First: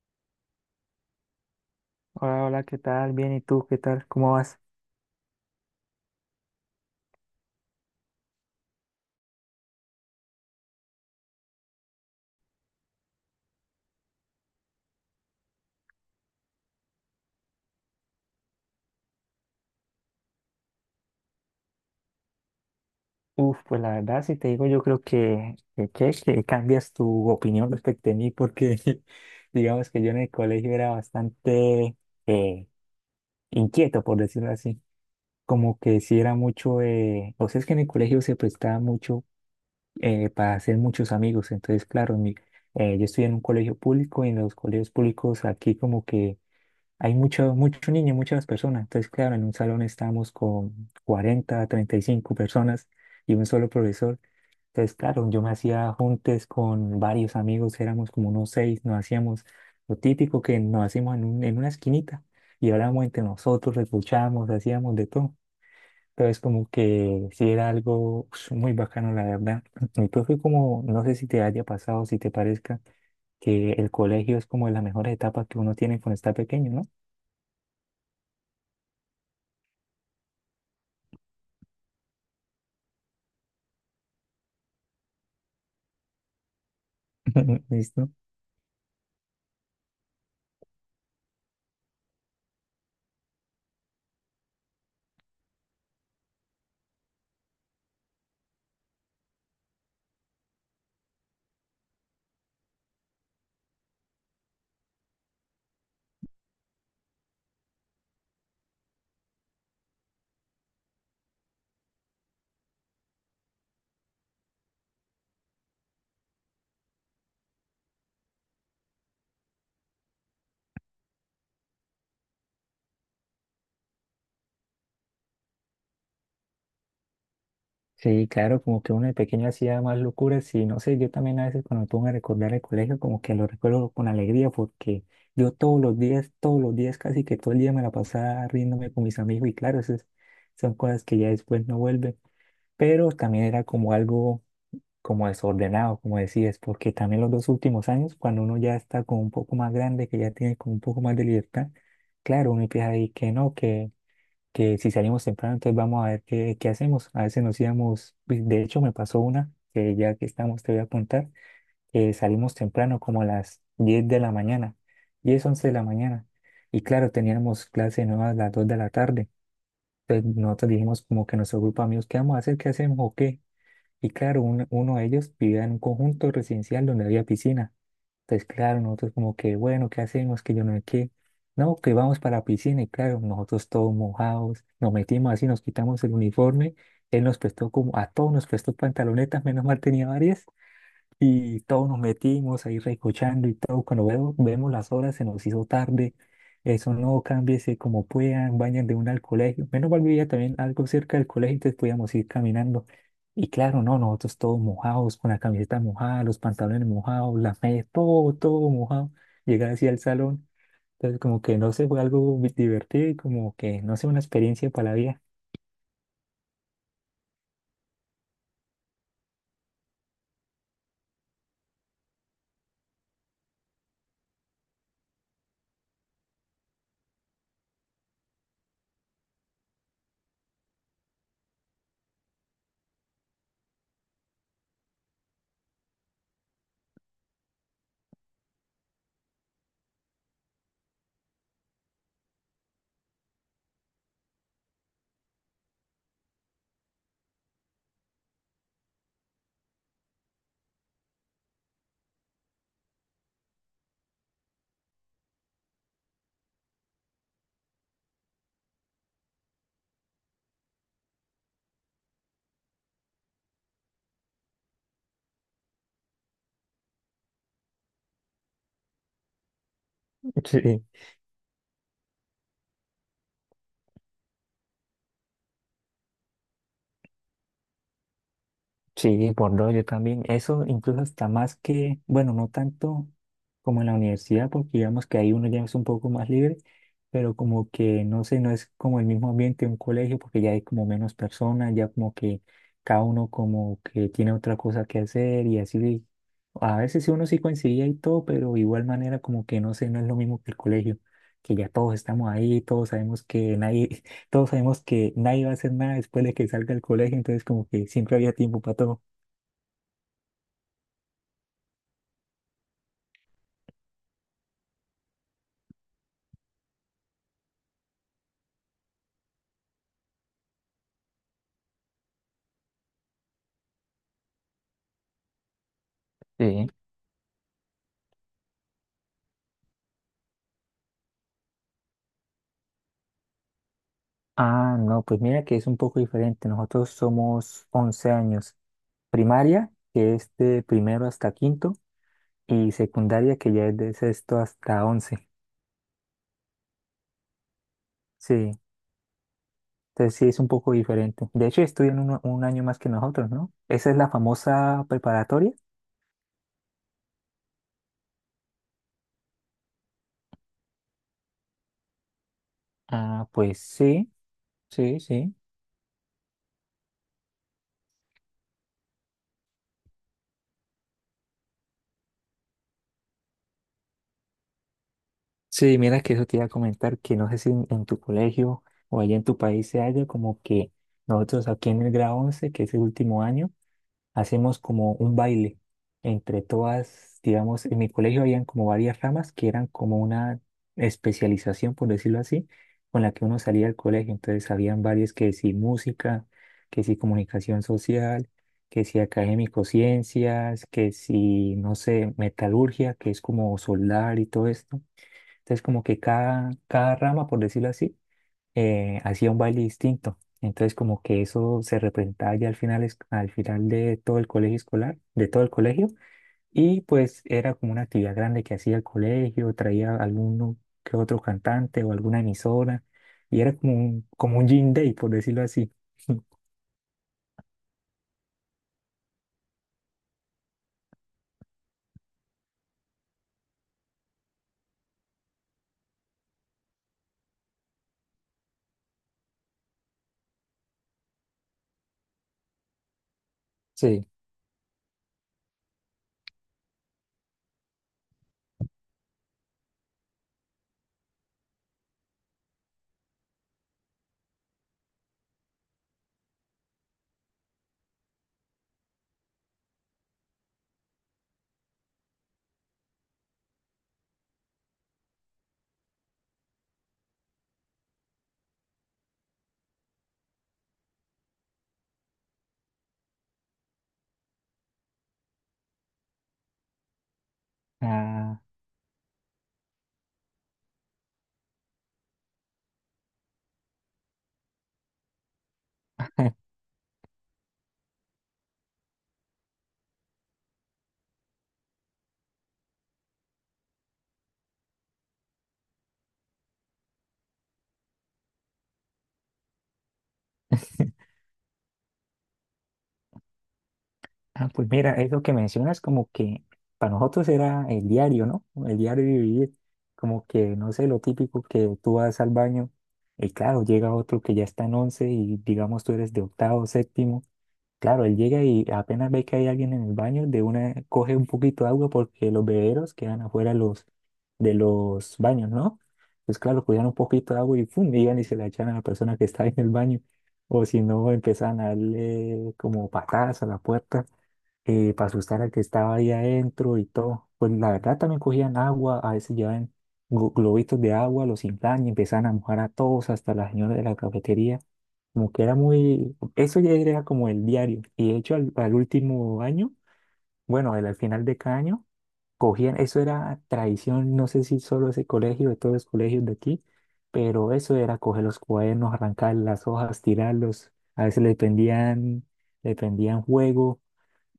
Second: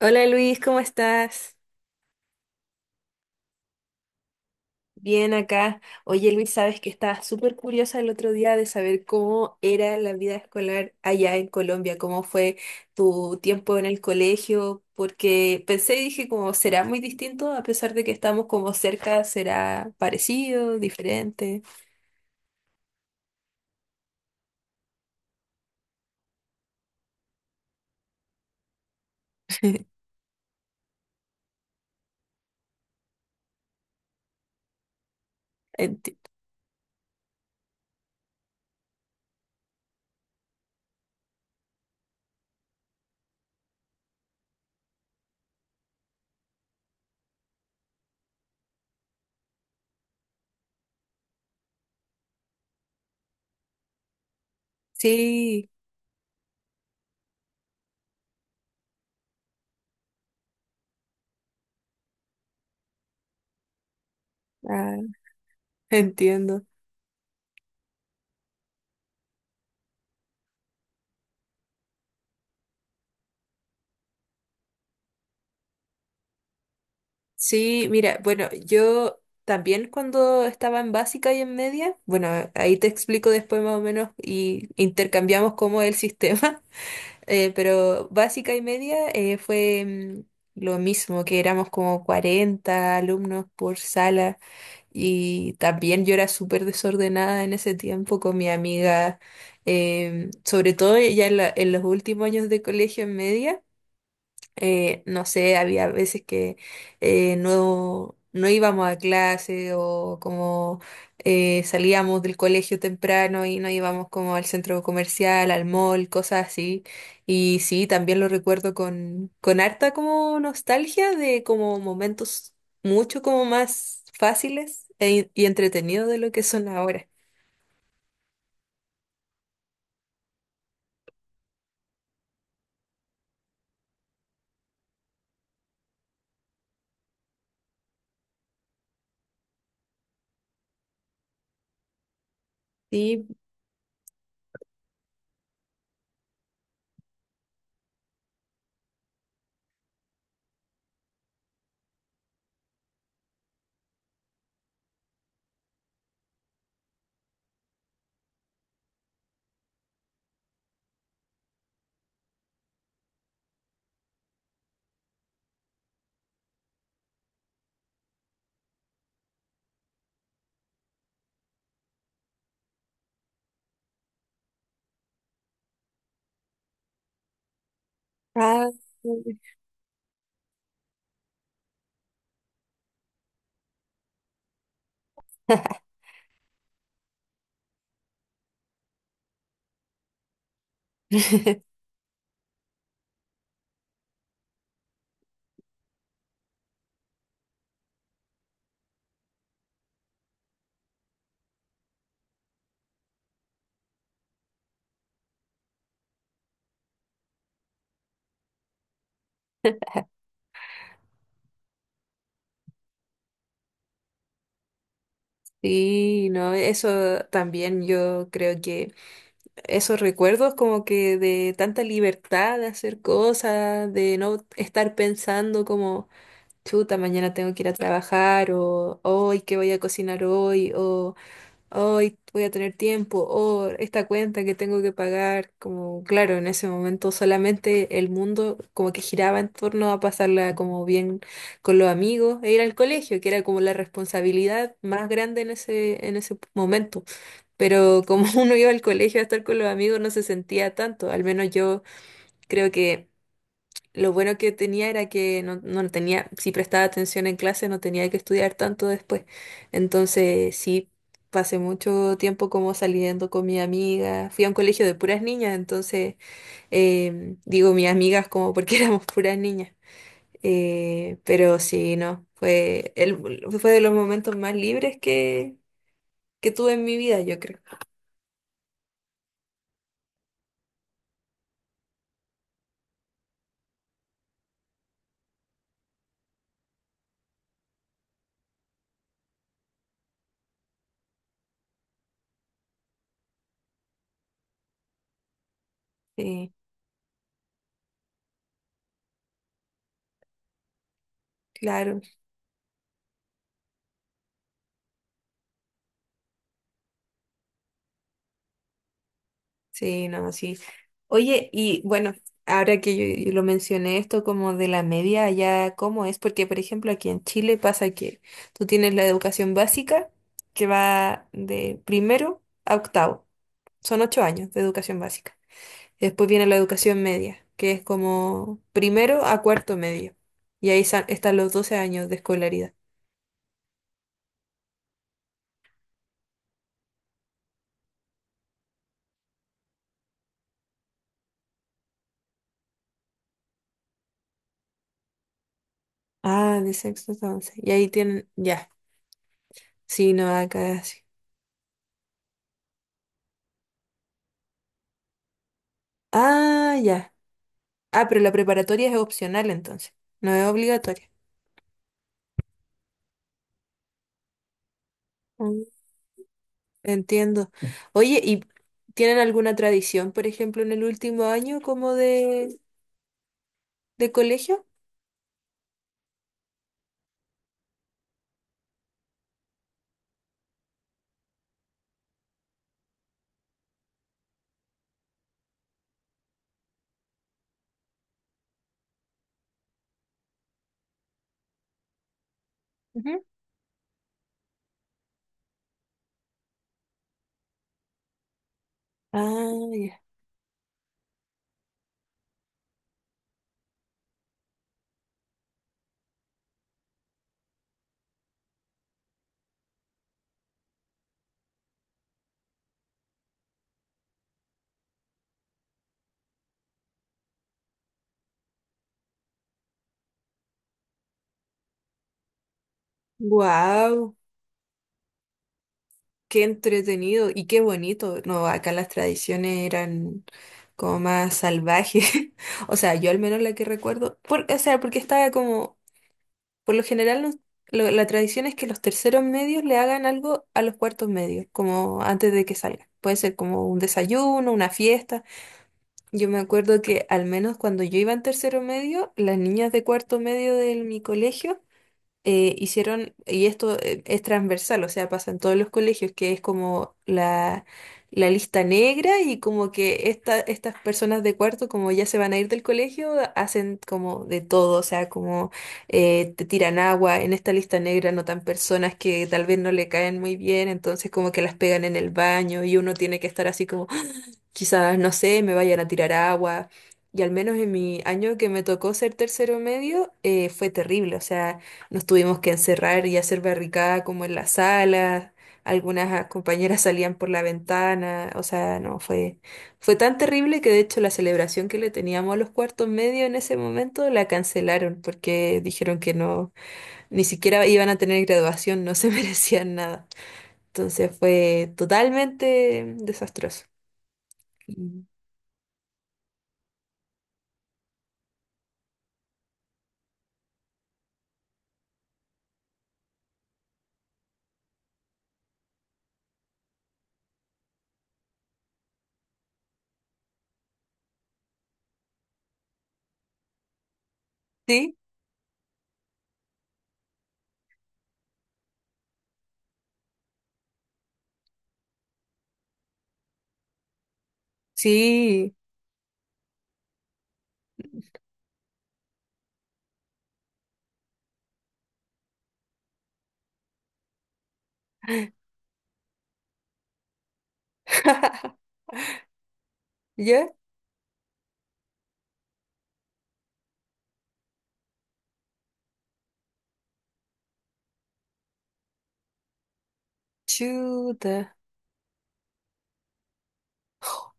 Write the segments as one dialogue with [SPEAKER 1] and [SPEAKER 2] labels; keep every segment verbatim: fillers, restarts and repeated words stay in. [SPEAKER 1] Hola Luis, ¿cómo estás?
[SPEAKER 2] Hola, hola, ¿qué tal? Bien, ¿y tú qué tal? ¿Cómo vas?
[SPEAKER 1] Bien acá. Oye Luis, sabes que estaba súper curiosa el otro día de saber cómo era la vida escolar allá en Colombia, cómo fue tu tiempo en el colegio, porque pensé y dije como será muy distinto, a pesar de que estamos como cerca, será parecido, diferente.
[SPEAKER 2] Uf, pues la verdad, si te digo, yo creo que, que, que, que cambias tu opinión respecto a mí, porque digamos que yo en el colegio era bastante eh, inquieto, por decirlo así. Como que
[SPEAKER 1] Enti-
[SPEAKER 2] si era mucho, eh, o sea, es que en el colegio se prestaba mucho eh, para hacer muchos amigos. Entonces, claro, mi- eh, yo estoy en un colegio público y en los colegios públicos aquí como que hay mucho, mucho niño, muchas personas. Entonces, claro, en un salón estábamos con cuarenta treinta y cinco personas y un solo profesor. Entonces, claro, yo me
[SPEAKER 1] sí,
[SPEAKER 2] hacía juntes con varios amigos, éramos como unos seis, nos hacíamos lo típico que nos hacíamos en, un- en una esquinita y hablábamos entre nosotros, escuchábamos, hacíamos
[SPEAKER 1] ah,
[SPEAKER 2] de todo. Entonces,
[SPEAKER 1] entiendo.
[SPEAKER 2] como que sí era algo ush, muy bacano, la verdad. Mi profe, como, no sé si te haya pasado, si te parezca, que el colegio es como de las mejores etapas que uno tiene cuando está pequeño, ¿no?
[SPEAKER 1] Sí, mira, bueno, yo también cuando estaba en básica y en media, bueno, ahí te explico después más o menos y intercambiamos cómo es el sistema. Eh, pero
[SPEAKER 2] ¿Listo?
[SPEAKER 1] básica y media eh, fue mm, lo mismo, que éramos como cuarenta alumnos por sala y también yo era súper desordenada en ese tiempo con mi amiga, em, sobre todo ya en, la- en los últimos años de colegio en media. Eh, no sé, había veces que eh, no, no íbamos a clase o como eh, salíamos del colegio temprano y no íbamos como al centro comercial, al mall, cosas así. Y sí, también lo recuerdo con, con harta como nostalgia de como momentos mucho como más fáciles e- y entretenidos de lo que son ahora.
[SPEAKER 2] Sí, claro, como que uno de pequeño hacía más locuras y no sé, yo también a veces cuando me pongo a recordar el colegio, como que lo recuerdo con alegría porque yo todos los días, todos los días, casi que todo el día me la pasaba riéndome con mis amigos y claro, esas son cosas que ya después no vuelven, pero
[SPEAKER 1] Sí,
[SPEAKER 2] también era como algo como desordenado, como decías, porque también los dos últimos años, cuando uno ya está como un poco más grande, que ya tiene como un poco más de libertad, claro, uno empieza a decir que no, que que si salimos temprano, entonces vamos a ver qué, qué hacemos. A veces nos íbamos, pues, de hecho me pasó una, que ya que estamos te voy a contar, que salimos temprano como a las diez de la mañana, diez once de la mañana. Y claro, teníamos clase nueva a las dos de la tarde. Entonces nosotros dijimos como que nuestro grupo de amigos, ¿qué vamos a hacer? ¿Qué hacemos o qué? Y claro, un- uno de ellos vivía en un conjunto residencial donde había piscina. Entonces,
[SPEAKER 1] ah.
[SPEAKER 2] claro, nosotros como que, bueno, ¿qué hacemos? Que yo no sé qué. No, que vamos para la piscina y claro, nosotros todos mojados, nos metimos así, nos quitamos el uniforme. Él nos prestó como, a todos nos prestó pantalonetas, menos mal tenía varias. Y todos nos metimos ahí recochando y todo. Cuando veo- vemos las horas, se nos hizo tarde. Eso no, cámbiese como puedan, vayan de una al colegio. Menos mal vivía también algo cerca del colegio, entonces podíamos ir caminando. Y claro, no, nosotros todos mojados, con la camiseta mojada, los pantalones mojados, las medias, todo, todo mojado. Llegar así al salón. Entonces, como que no sé, fue algo bi- divertido y como que no sé, una experiencia para la vida.
[SPEAKER 1] Sí, no, eso también yo creo que... esos recuerdos como que de tanta libertad de hacer cosas, de no estar pensando como, chuta, mañana tengo que ir a trabajar o hoy, ¿qué voy a cocinar hoy? O hoy voy a tener tiempo, o esta cuenta que tengo que pagar, como claro, en ese momento solamente el mundo como que giraba en torno a pasarla como bien con los amigos e ir al colegio, que era como la responsabilidad más grande en ese, en ese momento. Pero como uno iba al colegio a estar con los amigos, no se sentía tanto, al menos yo creo que lo bueno que tenía era que no, no tenía, si prestaba atención en clase, no tenía que estudiar tanto después. Entonces, sí, pasé mucho tiempo como saliendo con mi amiga. Fui a un colegio de puras niñas, entonces, em, digo mis amigas como porque éramos puras niñas. Eh, pero sí, no, fue, el, fue de los momentos más libres que, que tuve en mi vida, yo creo.
[SPEAKER 2] Sí, por dos, yo también. Eso incluso hasta más que, bueno, no tanto como en la universidad, porque digamos que ahí uno ya es un poco más libre, pero como que, no sé, no es como el mismo ambiente de un colegio, porque ya hay como menos personas, ya como que cada uno como que tiene otra cosa que hacer y así.
[SPEAKER 1] Sí,
[SPEAKER 2] A veces sí uno sí coincidía y todo, pero de igual manera como que, no sé, no es lo mismo que el colegio, que ya todos
[SPEAKER 1] claro.
[SPEAKER 2] estamos ahí, todos sabemos que nadie todos sabemos que nadie va a hacer nada después de que salga del colegio, entonces como que siempre había tiempo para todo.
[SPEAKER 1] Sí, no, sí. Oye, y bueno, ahora que yo, yo lo mencioné esto como de la media, allá cómo es, porque por ejemplo aquí en Chile pasa que tú tienes la educación básica que va de primero a octavo, son ocho años de educación básica. Y después viene la
[SPEAKER 2] Sí.
[SPEAKER 1] educación media, que es como primero a cuarto medio. Y ahí sa- están los doce años de escolaridad.
[SPEAKER 2] Ah, no, pues mira que es un poco diferente. Nosotros somos once años. Primaria, que es de primero hasta quinto, y secundaria, que ya es de sexto hasta once.
[SPEAKER 1] Ah, de sexto a once. Y ahí tienen,
[SPEAKER 2] Sí,
[SPEAKER 1] ya, sí,
[SPEAKER 2] entonces
[SPEAKER 1] no,
[SPEAKER 2] sí es un poco
[SPEAKER 1] acá sí.
[SPEAKER 2] diferente. De hecho, estudian un, un año más que nosotros, ¿no? Esa es la famosa preparatoria.
[SPEAKER 1] Ah, ya. Ah, pero la preparatoria es opcional entonces, no es obligatoria.
[SPEAKER 2] Ah, pues sí, sí, sí.
[SPEAKER 1] Mm. Entiendo. Oye, ¿y tienen alguna tradición, por ejemplo, en el último año como de, de colegio?
[SPEAKER 2] Sí, mira que eso te iba a comentar, que no sé si en, en tu colegio o allá en tu país se haya como que nosotros aquí en el grado once, que es el último año, hacemos como un baile entre todas, digamos, en mi colegio habían como varias ramas que eran como una especialización, por decirlo así, con la
[SPEAKER 1] Ujú.
[SPEAKER 2] que uno salía del colegio. Entonces habían varias que sí música, que sí comunicación social, que sí
[SPEAKER 1] Ah,
[SPEAKER 2] académico
[SPEAKER 1] ya.
[SPEAKER 2] ciencias, que sí, no sé, metalurgia, que es como soldar y todo esto. Entonces, como que cada, cada rama, por decirlo así, eh, hacía un baile distinto. Entonces, como que eso se representaba ya al final, es- al final de todo el colegio escolar, de todo el colegio. Y pues era como una actividad grande que hacía el colegio, traía alguno que otro cantante o alguna emisora. Y era como un,
[SPEAKER 1] Wow,
[SPEAKER 2] como un Gym Day, por decirlo así.
[SPEAKER 1] qué entretenido y qué bonito. No, acá las tradiciones eran como más salvajes. O sea, yo al menos la que recuerdo, por- o sea, porque estaba como... Por lo general, los- lo- la tradición es que los terceros medios le hagan algo a los cuartos medios, como antes de que salgan. Puede ser como un
[SPEAKER 2] Sí.
[SPEAKER 1] desayuno, una fiesta. Yo me acuerdo que al menos cuando yo iba en tercero medio, las niñas de cuarto medio de mi colegio eh, hicieron, y esto eh, es transversal, o sea, pasa en todos los colegios, que es como la, la lista negra y como que esta, estas personas de cuarto, como ya se van a ir del colegio, hacen como de todo, o sea, como eh, te tiran agua, en esta lista negra notan personas que tal vez no le caen muy bien, entonces como que las pegan en el baño y uno tiene que estar así como... Quizás, no sé, me vayan a tirar agua. Y al menos en mi año
[SPEAKER 2] Ah,
[SPEAKER 1] que me tocó ser tercero medio, eh, fue terrible. O sea, nos tuvimos que encerrar y hacer barricada como en la sala. Algunas ah, compañeras salían por la ventana. O sea, no, fue, fue tan terrible que de hecho la celebración que le teníamos a los cuartos medios en ese momento la cancelaron porque dijeron que no, ni siquiera iban a tener graduación, no se merecían nada. Entonces fue totalmente desastroso.
[SPEAKER 2] Ah, pues mira,
[SPEAKER 1] Mm.
[SPEAKER 2] eso que mencionas como que para nosotros era el diario, ¿no? El diario de vivir, como que, no sé, lo típico que tú vas al baño y claro, llega otro que ya está en once y digamos tú eres de octavo, séptimo, claro, él llega y apenas ve que hay alguien en el baño, de una coge un poquito de agua porque los bebederos quedan afuera de los, de
[SPEAKER 1] Sí,
[SPEAKER 2] los baños, ¿no? Pues claro, cogían un poquito de agua y ¡fum! Iban y se la echan a la persona que está en el baño, o si no, empezaban a darle como patadas a la puerta eh, para asustar al
[SPEAKER 1] sí.
[SPEAKER 2] que estaba ahí adentro y todo. Pues la verdad también cogían agua, a veces llevaban glo- globitos de agua, los inflan y empezaban a mojar a todos, hasta la señora de la cafetería. Como que era muy, eso ya era como el diario. Y de hecho al, al último año,
[SPEAKER 1] Ya,
[SPEAKER 2] bueno, al, al final de cada año, cogían, eso era tradición, no sé si solo ese colegio, de todos los colegios de aquí, pero eso era coger los cuadernos, arrancar las hojas, tirarlos. A veces le
[SPEAKER 1] chuta.
[SPEAKER 2] pendían, le pendían juego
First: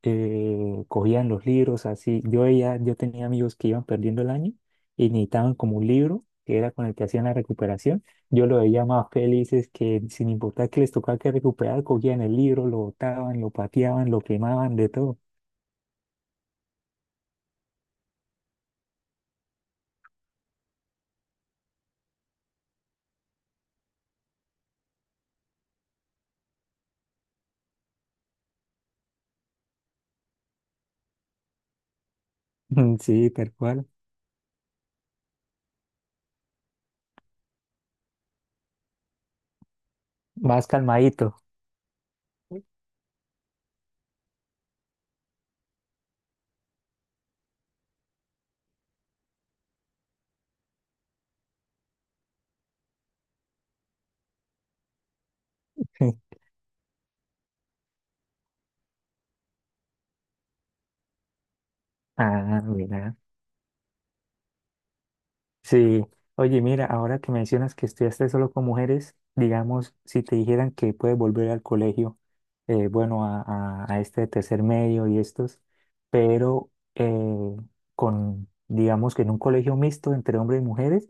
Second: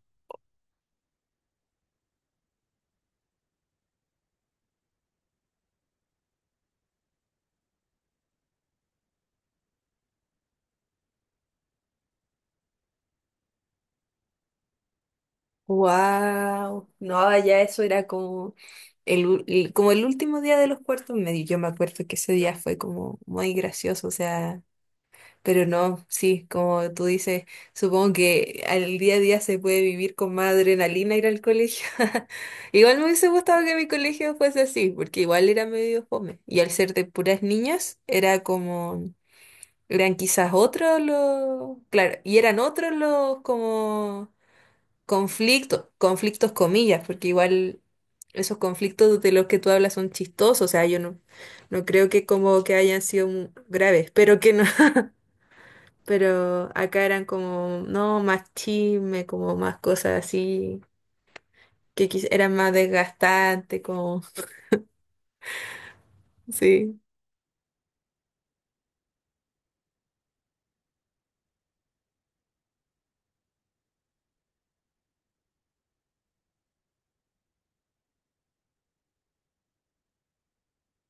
[SPEAKER 2] eh, cogían los libros así. Yo, ella yo tenía amigos que iban perdiendo el año y necesitaban como un libro que era con el que hacían la recuperación. Yo lo veía más felices que sin importar que les tocaba que recuperar, cogían el libro, lo botaban, lo pateaban, lo quemaban, de todo.
[SPEAKER 1] Wow. No, ya eso era como el, ul- el- como el último día de los cuartos medios. Yo me acuerdo que ese día fue como muy gracioso, o sea, pero no, sí, como tú dices, supongo que al día a día se puede vivir con más adrenalina ir al colegio. Igual me hubiese
[SPEAKER 2] Sí, tal
[SPEAKER 1] gustado que
[SPEAKER 2] cual.
[SPEAKER 1] mi colegio fuese así, porque igual era medio fome. Y al ser de puras niñas, era como... Eran quizás
[SPEAKER 2] Más
[SPEAKER 1] otros
[SPEAKER 2] calmadito.
[SPEAKER 1] los, claro, y eran otros los como conflictos, conflictos comillas, porque igual esos conflictos de los que tú hablas son chistosos, o sea, yo no, no creo que como que hayan sido mu- graves, pero que no. Pero acá eran como, no, más chisme, como más cosas así, que quiz- eran
[SPEAKER 2] Ah,
[SPEAKER 1] más
[SPEAKER 2] mira.
[SPEAKER 1] desgastantes, como...
[SPEAKER 2] Sí, oye, mira,
[SPEAKER 1] Sí,
[SPEAKER 2] ahora que mencionas que estudiaste solo con mujeres, digamos, si te dijeran que puedes volver al colegio, eh, bueno, a, a- a este tercer medio y estos, pero eh, con, digamos que en un colegio mixto entre hombres y mujeres,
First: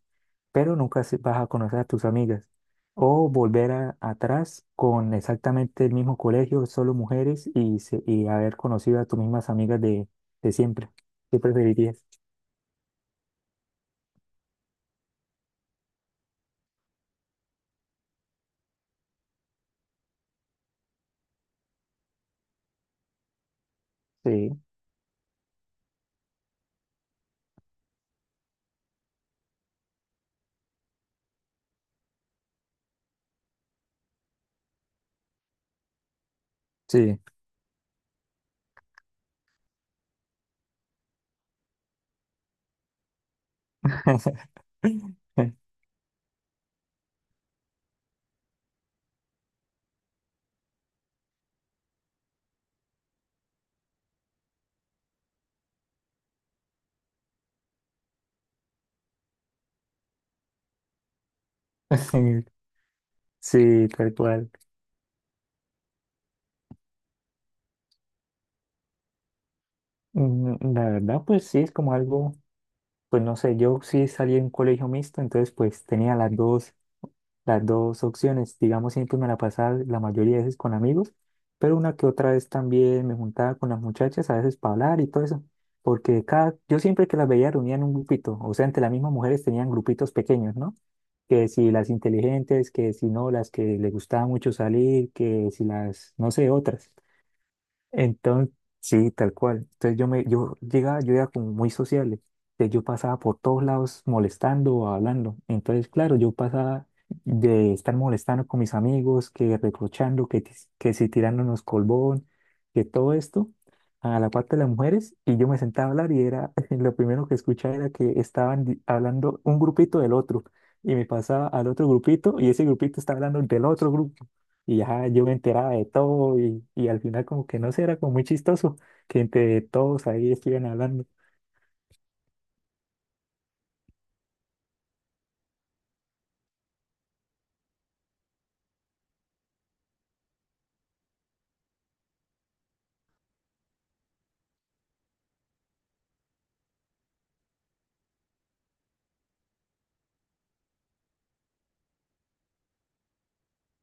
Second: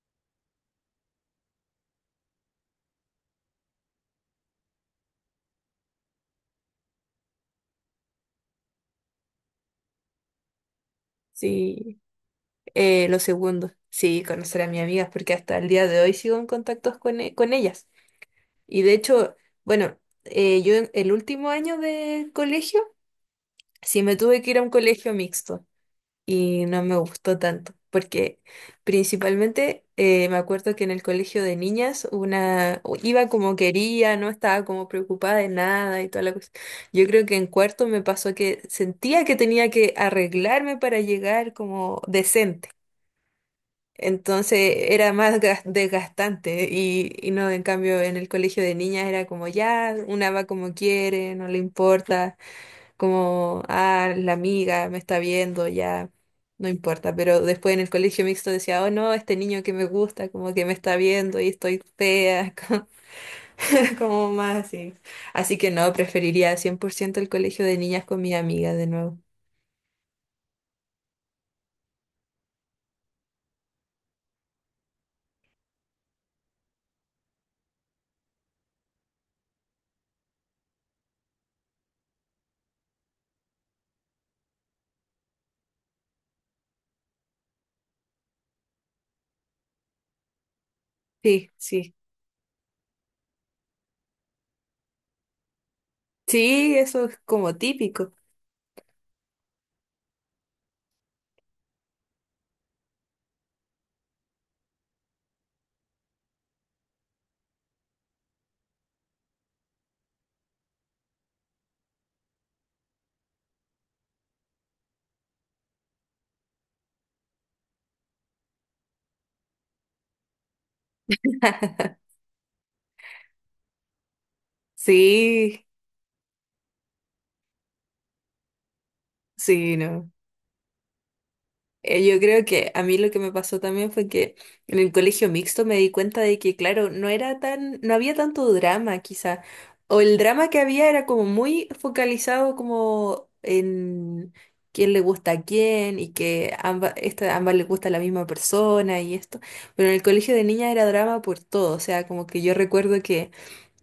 [SPEAKER 2] pero nunca se- vas a conocer a tus amigas. O volver a- atrás con exactamente el mismo colegio, solo mujeres y, se- y haber conocido a tus mismas amigas de, de siempre. ¿Qué
[SPEAKER 1] sí,
[SPEAKER 2] preferirías?
[SPEAKER 1] eh, lo segundo, sí, conocer a mis amigas, porque hasta el día de hoy sigo en contactos con, e- con ellas. Y de hecho, bueno, eh, yo en- el último año de colegio, sí me tuve que
[SPEAKER 2] Sí,
[SPEAKER 1] ir a un colegio mixto y no me gustó tanto, porque principalmente eh, me acuerdo que en el colegio de niñas una iba como quería, no estaba como preocupada de nada y toda la cosa. Yo
[SPEAKER 2] sí.
[SPEAKER 1] creo que en cuarto me pasó que sentía que tenía que arreglarme para llegar como decente. Entonces era más gas- desgastante y, y no, en cambio, en el colegio de niñas era como ya, una va como quiere, no le importa, como, ah, la amiga me está viendo, ya, no importa. Pero después en el colegio mixto decía, oh no, este niño que me gusta, como que me está viendo y estoy fea, como,
[SPEAKER 2] Sí, tal
[SPEAKER 1] como
[SPEAKER 2] cual.
[SPEAKER 1] más así. Así que no, preferiría cien por ciento el colegio de niñas con mi amiga de nuevo.
[SPEAKER 2] Mm, la verdad, pues sí, es como algo, pues no sé, yo sí salí en colegio mixto, entonces pues tenía las dos, las dos opciones. Digamos, siempre me la pasaba la mayoría de veces con amigos, pero una que otra vez también me juntaba con las muchachas, a veces para hablar y todo eso, porque cada, yo siempre que las veía reunía en un grupito, o sea, entre las mismas mujeres tenían grupitos pequeños, ¿no? que
[SPEAKER 1] Sí,
[SPEAKER 2] si las
[SPEAKER 1] sí.
[SPEAKER 2] inteligentes, que si no, las que les gustaba mucho salir, que si las, no sé,
[SPEAKER 1] Sí,
[SPEAKER 2] otras.
[SPEAKER 1] eso es como típico.
[SPEAKER 2] Entonces, sí, tal cual. Entonces yo me, yo llegaba, yo era como muy sociable. Entonces yo pasaba por todos lados molestando o hablando. Entonces, claro, yo pasaba de estar molestando con mis amigos, que reprochando, que, tis- que si tirándonos colbón, que todo esto, a la parte de las mujeres, y yo me sentaba a hablar y era, lo primero que escuchaba era que estaban di- hablando un grupito del otro, y me pasaba al otro grupito, y ese grupito estaba hablando del otro grupo. Y ya yo me
[SPEAKER 1] Sí.
[SPEAKER 2] enteraba de todo y, y al final como que no sé, era como muy chistoso que entre
[SPEAKER 1] Sí,
[SPEAKER 2] todos
[SPEAKER 1] no.
[SPEAKER 2] ahí estuvieran hablando.
[SPEAKER 1] Eh, Yo creo que a mí lo que me pasó también fue que en el colegio mixto me di cuenta de que, claro, no era tan, no había tanto drama, quizá. O el drama que había era como muy focalizado como en quién le gusta a quién y que ambas, esta, ambas les gusta la misma persona y esto. Pero en el colegio de niñas era drama por todo. O sea, como que yo recuerdo que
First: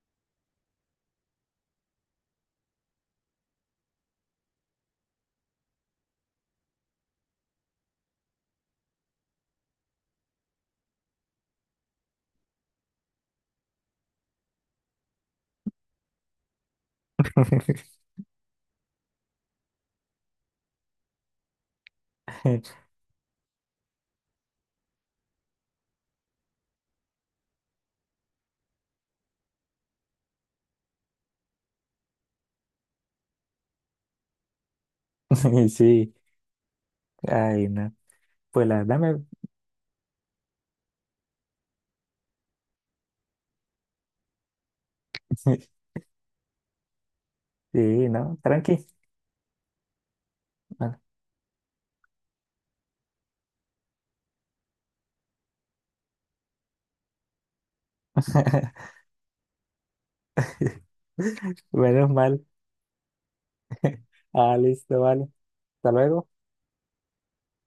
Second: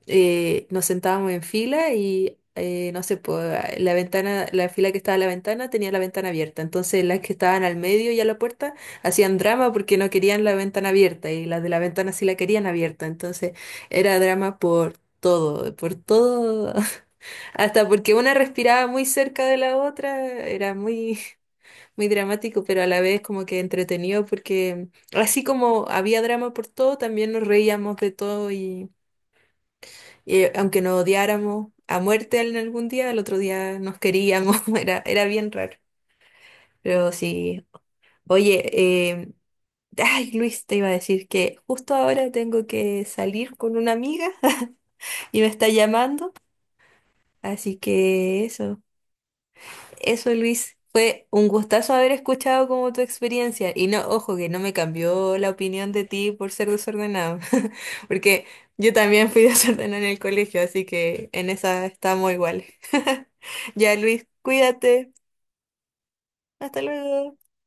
[SPEAKER 1] eh, nos sentábamos en fila y eh, no sé, pues, la ventana, la fila que estaba a la ventana tenía la ventana abierta. Entonces las que estaban al medio y a la puerta hacían drama porque no querían la ventana abierta y las de la ventana sí la querían abierta. Entonces era drama por todo, por todo. Hasta porque una respiraba muy cerca de la otra, era muy, muy dramático, pero a la vez como que entretenido porque así como había drama por todo, también nos reíamos de todo y aunque nos odiáramos a muerte en algún día, al otro día nos queríamos. Era, era bien raro.
[SPEAKER 2] Sí,
[SPEAKER 1] Pero sí,
[SPEAKER 2] ay, no. Pues la verdad
[SPEAKER 1] oye,
[SPEAKER 2] me...
[SPEAKER 1] eh, ay Luis, te iba a decir que justo ahora tengo que salir con una amiga y me está llamando, así
[SPEAKER 2] Sí, no,
[SPEAKER 1] que eso.
[SPEAKER 2] tranqui.
[SPEAKER 1] Eso, Luis,
[SPEAKER 2] Bueno.
[SPEAKER 1] fue un gustazo haber escuchado como tu experiencia. Y no, ojo, que no me cambió la opinión de ti por ser desordenado, porque yo también fui desordenada en el colegio, así que en esa
[SPEAKER 2] Menos
[SPEAKER 1] estamos
[SPEAKER 2] mal.
[SPEAKER 1] iguales. Ya, Luis,
[SPEAKER 2] Ah, listo,
[SPEAKER 1] cuídate.
[SPEAKER 2] vale. Hasta luego.
[SPEAKER 1] Hasta luego.